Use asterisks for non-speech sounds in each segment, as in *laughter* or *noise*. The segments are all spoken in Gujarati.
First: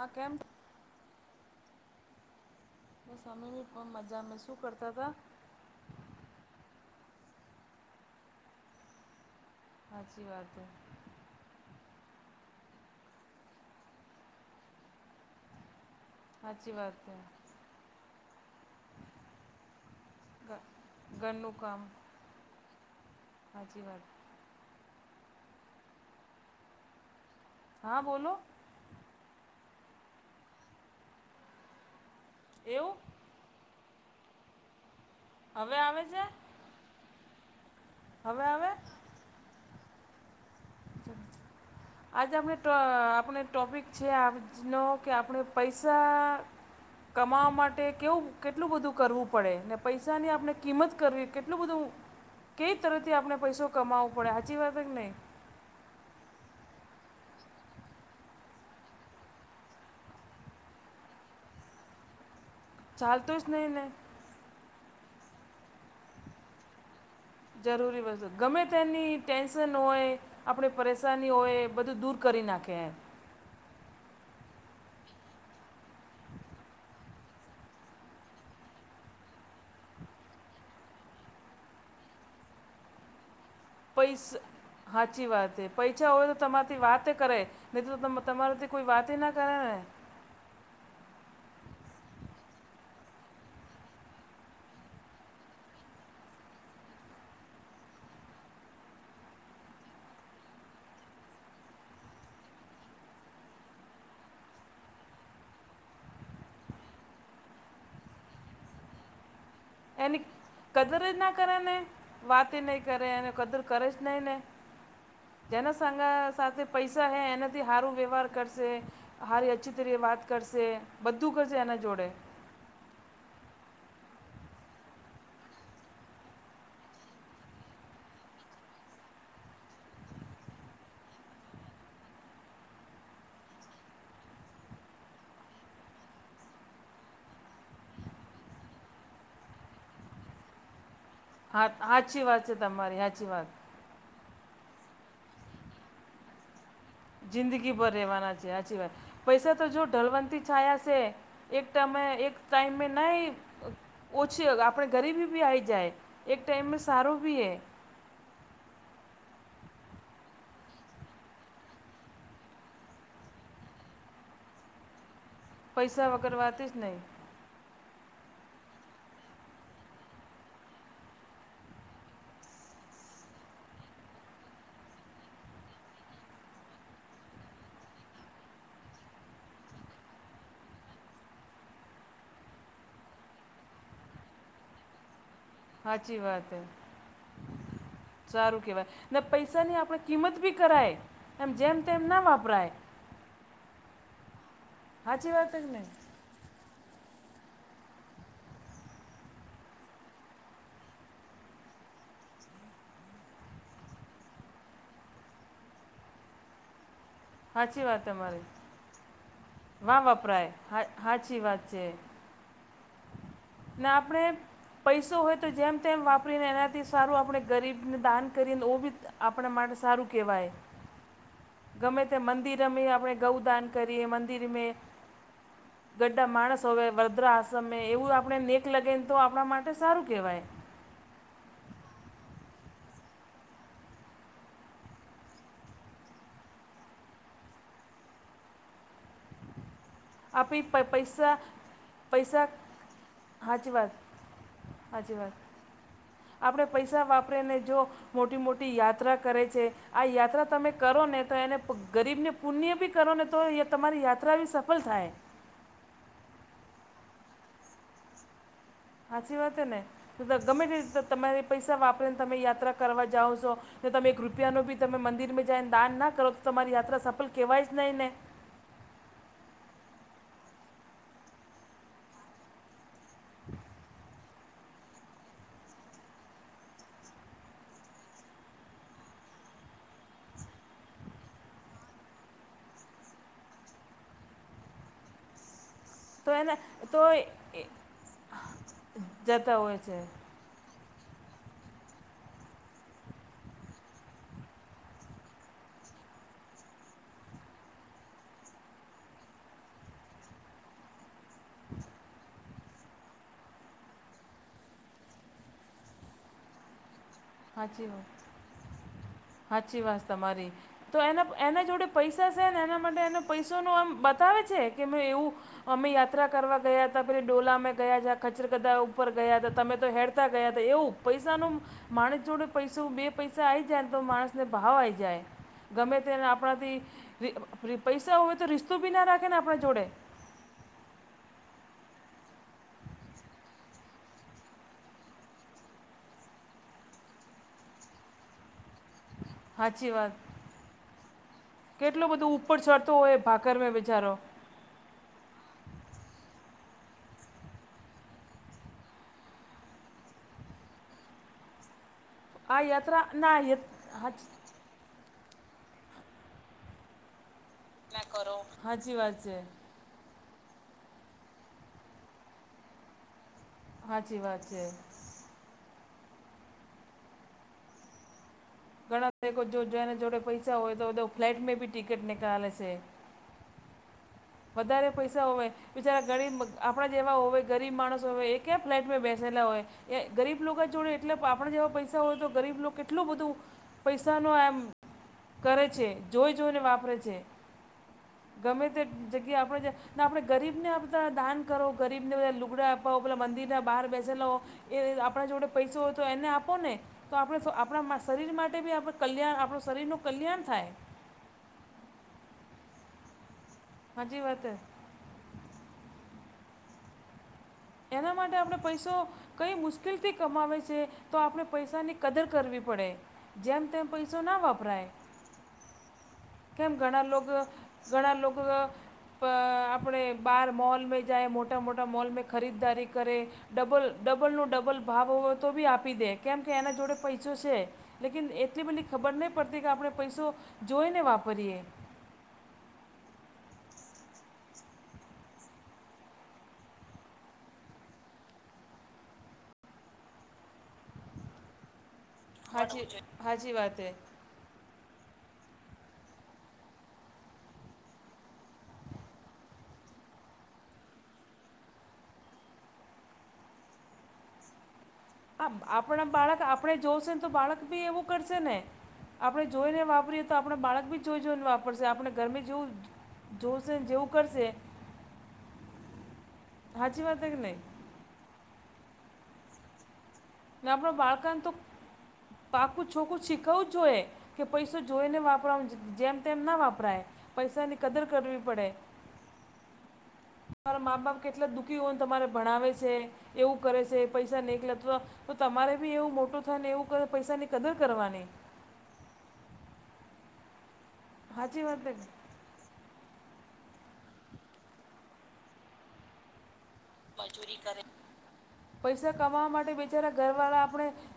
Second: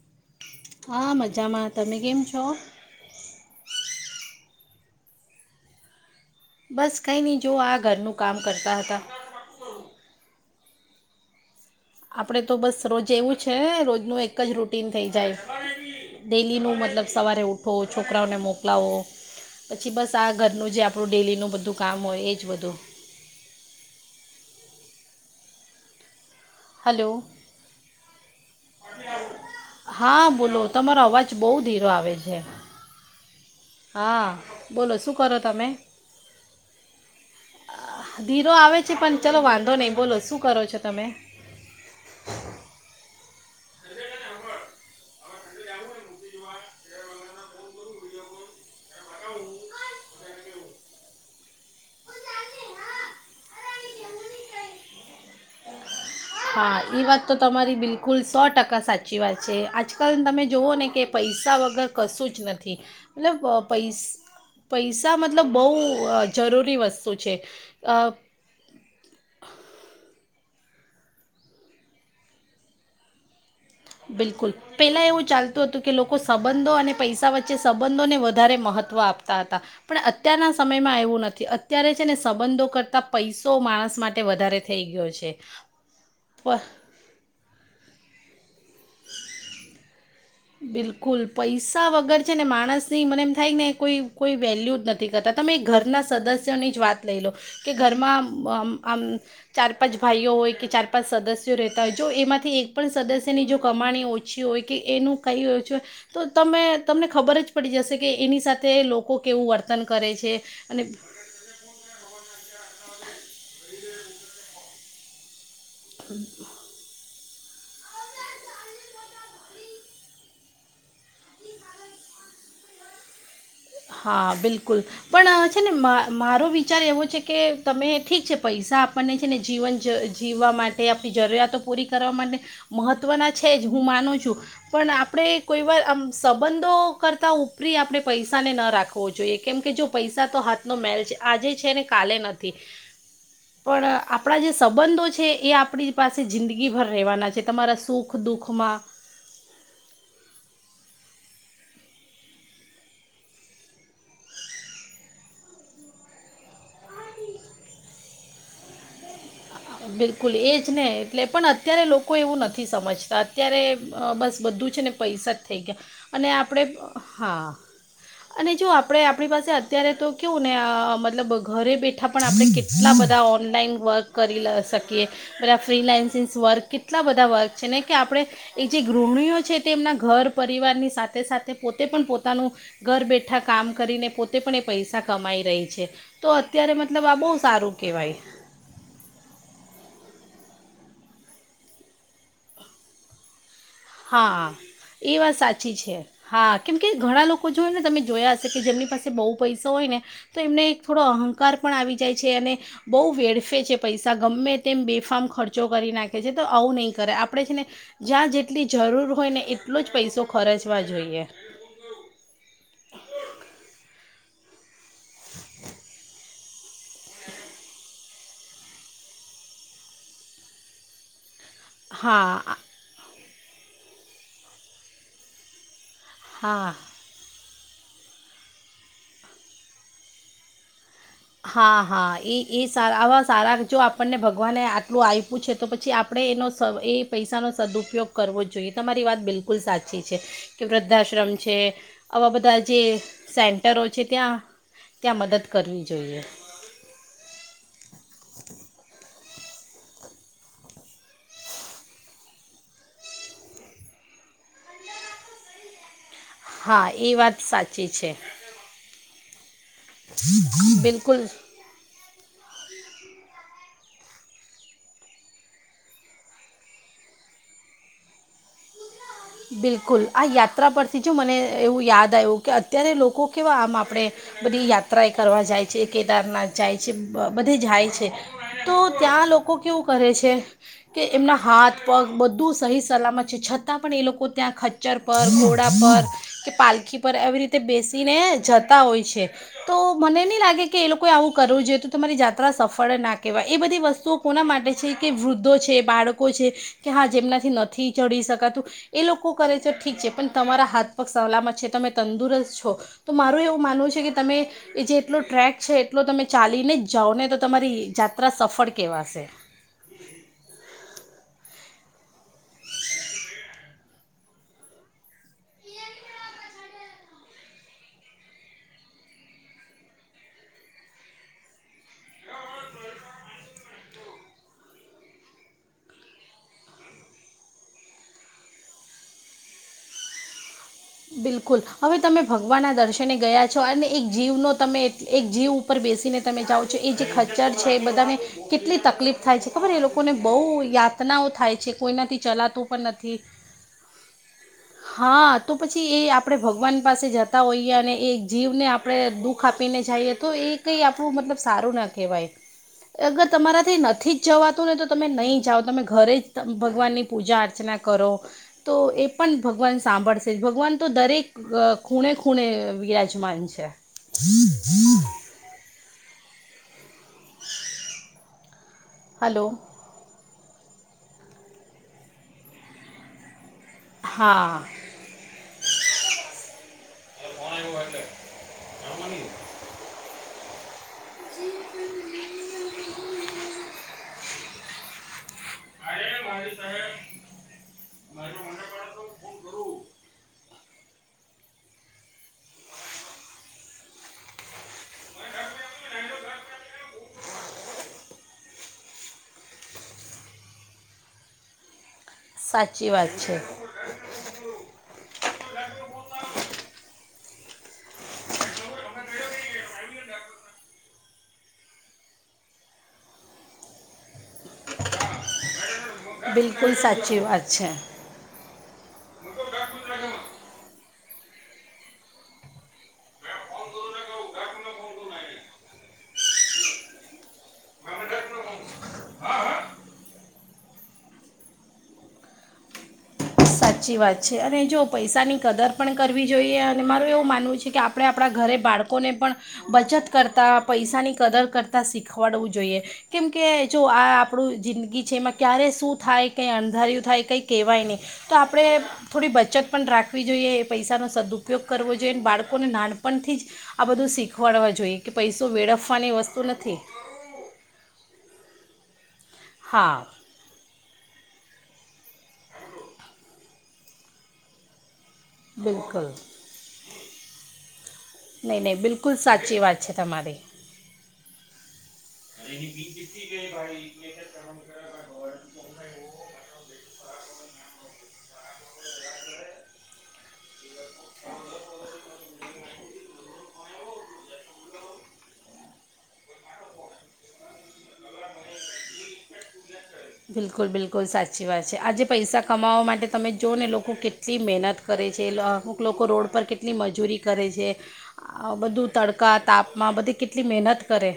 આ કેમ હા મજામાં તમે કેમ છો? તમે ની પઈ મજામાં શું કરતા હતા? બસ કંઈ નહી જોઆ ઘરનું કામ હતા. સાચી વાત છે. આપણે તો બસ રોજ એવું છે રોજનું એક જ રૂટીન થઈ જાય‌ સાચી ડેલીનું મતલબ વાત હે સવારે ઉઠો છોકરાઓને મોકલાવો પછી બસ આ ઘરનું જે આપણું ડેલીનું બધું કામ હોય એજ બધું સાચી વાત હલો. હા બોલો હા બોલો તમારો અવાજ બહુ ધીરો આવે છે, એવું. હા. બોલો શું કરો તમે? હવે આવે છે ધીરો આવે છે, પણ ચલો વાંધો નહીં બોલો શું કરો છો, તમે. *unintelligible* *inaudible* આજે આપણે આપણે ટોપિક છે, આજનો કે આપણે પૈસા કમાવા માટે કેવું કેટલું બધું કરવું પડે ને પૈસાની આપણે કિંમત કરવી કેટલું બધું કેઈ તરફથી આપણે પૈસો કમાવો પડે સાચી વાત કે નહીં? હાએ વાત તો તમારી બિલકુલ સો ટકા સાચી વાત છે, આજકાલ તમે જોવો ને કે, પૈસા વગર કશું જ નથી. ચાલતો મતલબ જ નહીં ને પૈસા મતલબ બહુ જરૂરી વસ્તુ છે અ, જરૂરી વસ્તુ. ગમે તેની ટેન્શન હોય આપણે પરેશાની હોય એ બધું દૂર કરી નાખે એમ. બિલકુલ. પેલા એવું ચાલતું હતું, કે લોકો સંબંધો અને પૈસા વચ્ચે સંબંધોને વધારે મહત્ત્વ આપતા હતા. પણ અત્યારના સમયમાં એવું નથી અત્યારે છે, ને સંબંધો કરતા પૈસો માણસ માટે પૈસા વધારે થઈ ગયો સાાચી છે વાત હે, પૈસા હોય તો પ- તમારાથી વાતે કરે, નહીં તો તો તમારાથી કોઈ વાતના કરેને. બિલકુલ પૈસા વગર છે, ને માણસ ની મને એમ થાય ને કોઈ કોઈ વેલ્યુ જ નથી. નથી કરતા તમે ઘરના સદસ્યોની જ વાત લઈ લો કે ઘરમાં આમ ચાર પાંચ ભાઈઓ હોય કે ચાર પાંચ સદસ્યો રહેતા હોય જો એમાંથી એક પણ સદસ્યની જો કમાણી ઓ પછી હોય કે એનું કહી હો છે, તમે તમને ખબર જ પડી જશે એની સાથે લોકો કેવું વર્તન કરે એની છે અને કદર જ ના કરેને, વાત નહીં કરે એને કદર કરે જ નહીં ને. જેના સાંગા સાથે, પૈસા હૈ એનાથી સારું વ્યવહાર કરશે. અચ્છી તરીકે વાત કરશે. બધું કરશે એના જોડે, હા, બિલકુલ. પણ છે, ને મારો વિચાર એવો છે, કે તમે ઠીક છે, પૈસા આપણને છે, ને જીવન જ જીવવા માટે આપણી જરૂરિયાતો પૂરી કરવા માટે મહત્ત્વના છે, જ હું માનું છું. પણ આપણે કોઈવાર આમ સંબંધો કરતા ઉપરી આપણે પૈસા અને નો રાખવો જોઈએ, કેમ કે જો પૈસા તો હાથ નો મેલ છે, આજે હા છે, ને કાલે સાચી વાત છે નથી‌. તમારી સાચી વાત પણ આપણા જે સંબંધો છે, એ આપણી પાસે રહેવાના છે, જિંદગી ભર સુખ રહેવાના છે સાચી દુઃખમાં. વાત પૈસા તો જો ઢલવંત છાંયા છે, એક ટાઈમે એક ટાઈમ મે નહિ, ઓછી આપણે ગરીબી બી આવી જાય એક ટાઈઇમાં સારું બીજું હોય. બિલકુલ એજ ને એટલે પણ અત્યારે લોકો એવું નથી સમજતા અત્યારે બસ બધું જ છે ને પૈસા જ થય ગયા. પૈસા અને વગર વાત આપણે જ નહીં હા. અને જો આપણે આપણી પાસે અત્યારે તો કેવું ને મતલબ ઘરે બેઠા પણ આપણે કેટ કેટલા બધા ઓનલાઈન વર્ક કરી લ શકિયે. બધા ફ્રીલાન્સિન્સ વર્ક કેટલા બધા વર્ક છે ને કે આપણે એ જે ગૃહણીઓ છે તેના ઘર પરિવારની સાથે સાથે પોતે પણ પોતાનું ઘર બેઠા કામ કરીને પોતે પણ એ પૈસા કમાઈ રહી છે, સાચી તો વાત હે અત્યારે મતલબ આ બહ સારું કેવાય. સારું કેવાય. ને પૈસાની આપણે કિંમત બી કરાય એમ જેમ તેમ ના વાપરાય. હા એ વાત સાચી છે. હા કેમકે ઘણા લોકો જોય ને તમે જોયા, હશે કે જેમની પાસે બહુ પૈસા હોય ને તો એમને એક થોડો અહંકાર પણ આવી જાય છે. અને બઉુ વેડફે છે. પૈસા ગમે તેમ બેફામ ખર્ચો કરી નાખે છે, તો આવું નહીં કરાય. આપણે છે ને સાચી વાત જ્યાં તમારી જેટલી જરૂર હોય ને એટલો જ વાં પૈસો વપરાય ખર્ચવા હા જોઈએ. સાચી વાત છે, ને આપણે પૈસો હોય તો જેમ તેમ વાપ ને એનાથી સારું આપણે ગરીબને દાન કરીને ઓ બી આપણા માટે સારું કેહેવાય. *unintelligible* ગમે તે હા આ- મંદિરમે આપણે ગૌદાન કરીએ મંદિરમે. ગડા માણસ હા હોવે વરદ્રા આશ્રમે એવું આપણે નેક લગીને તો આપણા માટે સારું કહેવાય. હા હા એ એ સારા આવા સારા જો આપણને ભગવાને આટલું આય પૂછે તો પછી આપણે એનો સ એ પૈસાનો સદુઉપયોગ- કરવો જ જોઈએ તમારી વાત બિલકુલ સાચી છે. કે આપી વૃદ્ધાશ્રમ પૈસા છે આવા પૈસા બધા જે સેન્ટરો છે. ત્યાં હાજી ત્યાં વાત મદદ કરવી જોઈએ. આપણે પૈસા વાપરીને જો મોટી મોટી યાત્રા કરે છે. આ યાત્રા તમે કરો ને તો એને ગરીબને પુણ્ય બી કરો ને તો એ તમારી યાત્રા બી સફળ થાય. હા એ વાત સાચી છે. સાચી વાત હે ને તો ગમે તેતે બિલકુલ તમારે પૈસા વાપરીને તમે યાત્રા કરવા જાઓ સો. તે તમે એક રૂપિયા ન ભી તમે મંદિરમાં જાયને દાન ના કરો તો તમારી યાત્રા સફલ કેહેવાય જ નહી ને. બિલકુલ આ યાત્રા પરથી જો મને એવું યાદ આવ્યું કે અત્યારે લોકો કેવા આમ આપણે બધી યાત્રા એ કરવા જાય છે, કેદારનાથ જાય છે બ બધી જાય છે. તો ત્યાં લોકો કેવું કરે છે. કે એમના હાથ પગ બધું સહી સલામત છ. ે છતાં પણ એ લોકો કો ત્યાં ખચ્ચર પર ઘોડા પર તો કે એને તો પાલખી પર એવી રીતે બેસીને જતા હોય છે. જતા તો હોય છે મને નહી લાગે કે એ લોકોએ આવું કરવું જોઈએ તો તમારી જાત્રા સફળ ના કહેવાય એ બધી વસ્તુઓ કોના માટે છે. કે વૃદ્ધો છે બાળકો કો છે. કે હા જેમનાથી નથી ચઢી શકાતું એ લોકો કરે છે, ઠીક છે પણ તમારા હાથપગ સલામત છે. તમે તંદુરસ્ત છો તો તો મારું એવું માનવું છે કે તમે એ જેટલો ટ્રેક છે. એટલો તમે ચાલીને જ જાઓ ને તો તમારી જાત્રા સફળ કેવાશે. સાાચી વાત તમારી. તો એના એના જોડે પૈસા છે, ને એના માટે એને પૈસોનું આમ બતાવે છે. કે મેં એવું અમે યાત્રા કરવા ગયા તા ડોલા મે ગયા ખચરગદા ઉપર ગયા હતા, તમે તો હેડ ગયા તા એવું પૈસાનું માણસ જોડે પૈસું બે પૈસા આવી જાયને તો માણસને ભાવ આઇ જાય. ગમે તે ન આપણાથી રી રી પૈસા હોય તો રિસ્તો બી ના રાખે ને આપણા જોડે. બિલકુલ હવે તમે ભગવાનના દર્શને ગયા છો અને એક જીવ નો તમે એક જીવ ઉપર બેસીને તમે જાઓ છો એ જે ખચર છે. એ બધાને કેટલી તકલીફ થાય છે ખબરને એ સાચી લોકોને વાત બહુ યાતનાઓ થાય છે. કેટલો કોઈનાથી બધો ઉપર ચલાતું પણ ચડતો હોય નથી ભાકર મેં બિચારો હા. તો પછી એ આપણે ભગવાન પાસે જતા હોઈએ અને એ જીવને આપણે દુઃખ આપીને જઈએ તો એ કંઈ આપણું મતલબ સારું ના કહેવાય. આ યાત્રા અગર ના તમારાથી નથી જ જવાતું ને તો તમે નહીં જાઓ તમે ઘરે જ ભગવાનની પૂજા અર્ચના કરો. તો સાચી એ વાત પણ છે ભગવાન સાંભળશે જ, ભગવાન તો દરેક ખૂણે ખૂણે બિરાજમાન છે. હાચી વાત છે. ઘણા લોકો હલો જો જોને જોડે પૈસા હોય તો તો ફ્લાઇટમાં બી ટિકિટ નીકાલેે છે. હા વધારે પૈસા હોવે બચાર આપણા જેવા હોય, ગરીબ માણસ હોય એ ક્યા ફ્લેટમાં બેસેલા હોય. એ ગરીબ લોકો જોડે એટલે આપણે જેવા પૈસા હોય તો ગરીબ લોકો કેટલું બધું પૈસાનો આમ કરે છે. જોઈ જોઈને વાપરે છે. ગમે તે જગ્યા આપણે આપણે ગરીબને બધા દાન કરો. ગરીબને બધા લુગડા આપાવો, પેલા મંદિરના બહાર બેસેલા એ આપણા જોડે પૈસો હોય તો એને આપો ને. તો આપણે આપણા શરીર માટે બી આપણે કલ્યાણ આપણું શરીરનું કલ્યાણ થાય. સાચી વાત છે. હાચી વાતે. એના માટે આપણે પૈસો કઈ મુશ્કેલથી કમાવે છે. તો આપણે પૈસાની કદર કરવી પડે. જેમ તેમ પૈસો ના વાપરાય. હેડો હેડો. કેમ ઘણા લોકો ઘણા લોકો. પ આપણે બહાર મૉલ મે જાય મોટા મોટા મોલ મે ખરીદારી કરે. ડબલ ડબલ નો ડબલ ભાવ હો તો બી આપી દે કેમ કે એના જોડે પૈસો છે. લેકિન એટલી બધલી ખબર નહીં પડતી કે આપણે પૈસો જોઈને વાપરીએ. સાચી વાત છે. અને જો પૈસાની કદર પણ કરવી જોઈએ અને મારું એવું માનવું છે કે આપણે આપણા ઘરે બાળ લોકોને પણ બચત કરતા પૈસાની કદર કરતાં શીખવાડવું જોઈએ. હાચી હાચી કેમકે વાત જો હે આ આપણું જિંદગી છે એમાં ક્યારે શું થાય? કંઈ અણંધાર્યું થાય, કંઈ કહેવાય નહીં. તો આપણે થોડી બચત પણ રાખવી જોઈએ. એ પૈસાનો સદુઉપયોગ કરવો જોઈએ, અને બાળકોને નાનપણથી જ આ બધું શીખવાડવા જોઈએ. કે આ પૈસો આપણા વેડફવાની બાળક વસ્તુ આપણે નથી જોશે ને તો બાળક ભી એવું કરશે ને. આપણે જોઈને હા વાપરીએ તો આપણે બાળક બી જોઈ જોઈને વાપરશે, આપણે ઘરમે જેવું જ. જોશે ને જેવું કરશે. બિલકુલ. સાચી વાત છે કે નહીં નહીં નહીં બિલકુલ સાચી વાત છે તમારી. ને આપણ બાળકને તો પાકું છોકું શીખવું જોઈએ. કે પૈસો જોઈને વાપરા જેમ તેમ ના વાપરાય, પૈસાની કદર કરવી. આઘો રે. તમારા મા બાપ કેટલા દુઃખી હોય ને તમારે ભણાવે છે. એવું કરે છે પૈસા નેકલે અથવા તો તમારે બી એવું મોટું થાય ને એવું પૈસાની કદર કરવાની. બિલકુલ! બિલકુલ! સાચી વાત છે. આજે પૈસા કમાવા માટે તમે જો ને લોકો કેટલી મહેનત કરે છે. અમુક લોકો રોડ પર કેટલી મજ મજૂરી કરે છે. આ બધું પૈસા તડકા કમાવા માટે તાપમાં બેચારા બધી કેટલી ઘરવાળા મહેનત આપણે કરે.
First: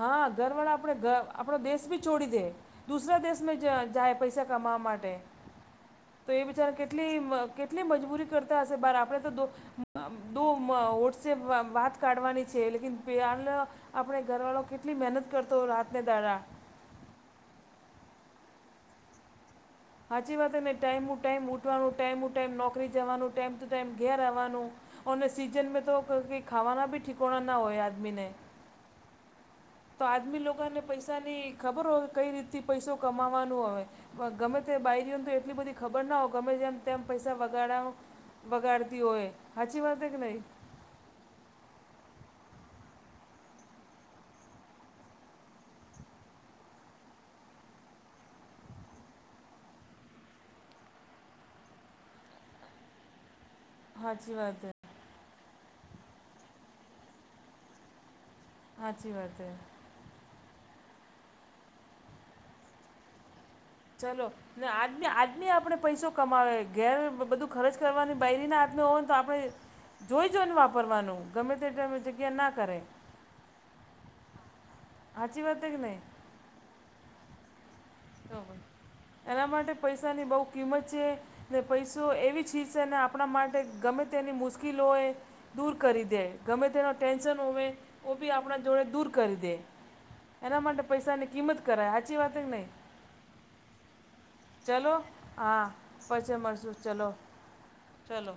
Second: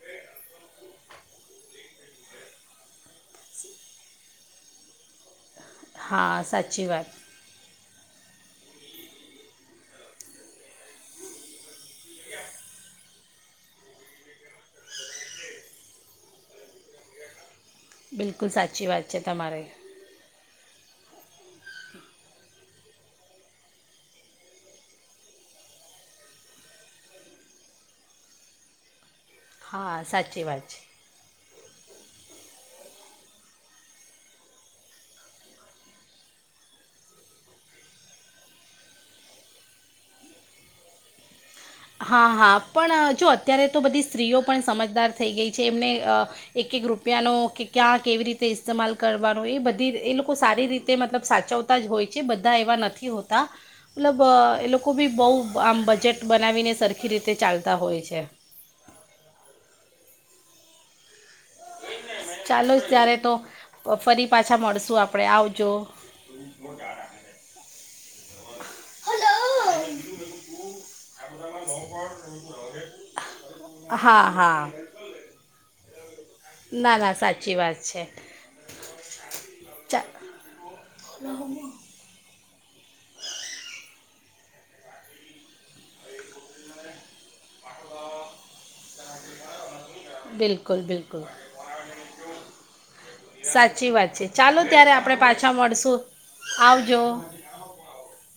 હા ઘરવાળા આપણે આપણો દેશ બી છોડી દે. દુસરા દેશમાં જાય પૈસા કમાવા માટે તો હા એ બિચારા સાચી વાત કેટલી કેટલી મજબૂરી કરતા હશે બાર આપણે તો દો વોટસપમાં વાત કાઢવાની છે લેકન આપણો ઘરવાળો કેટલી મહેનત કરતો રાતને દાડા. બિલકુલ સાચી વાત છે તમારી. સાચી વાતને ટાઈમ ટાઈમ ઉઠવાનું ટાઈમ ટાઈમ નોકરી જવાનું ટાઈમ ટુ ટાઈમ ઘેર આવવાનું. અને સીઝનમાં તો કઈ ખાવાના બી ઠિકોણા ના હોય આદમીને. તો હા આદમી સાચી વાત છે લોકોને પૈસાની ખબર હોય કઈ રીતથી પૈસો કમાવાનો હવે. ગમે તે બઈડીઓને તો એટલી બધી ખબર ના હો ગમે તેમ તેમ પૈસા બગાડવા બગાડતી હોય હચી વાર છે કે નહીં? હા હા પણ જો અત્યારે તો બધી સ્ત્રીઓ પણ સમજદાર થઈ ગઈ છે એમને એક એક રૂપિયાનો કે ક્યાં કેવી રીતે ઇસ્તેમાલ કરવાનો એ બધી એ લોકો સારી રીતે મતલબ સાચવ હોય છે બધા એવા નથી હોતા. મતલબ સાચી એ વાત હે, લોકો બી બહુ આમ બજેટ બનાવીને સરખી રીતે ચાલતા હોય છે. હાચી વાત છે. ચાલો ત્યારે તો ચલો ફરી પાછા ને મળશું આજી આપણે આજમી આવજો આપણે પૈસો કમાવે ઘેર બધું ખર્ચ કરવાની બાયરીના હાથમાં હોય ને તો આપણે જોઈ જોઈને વાપરવાનું ગમે તે જગ્યાએ ના કરે. હા હા હાચી વાત કે નઈ? ના ના સાચી વાત છે. બરોબર એના માટે ચા પૈસાની બહુ કિંમત છે ને પૈસો એવી ચીજ છે ને આપણા માટે ગમે તેની મુશ્કેલો હોય. દૂર કરી દે ગમે તેનો ટેન્શન હોવે ઓ બી આપણા જોડે દૂર કરી દે એના બિલકુલ માટે બિલકુલ પૈસાની કિંમત કરાય સાચી વાત કે નહીં સાચી વાત છે ચાલો ત્યારે ચલો આપડે પાછા હા મળશુ આવજો.. ચાલો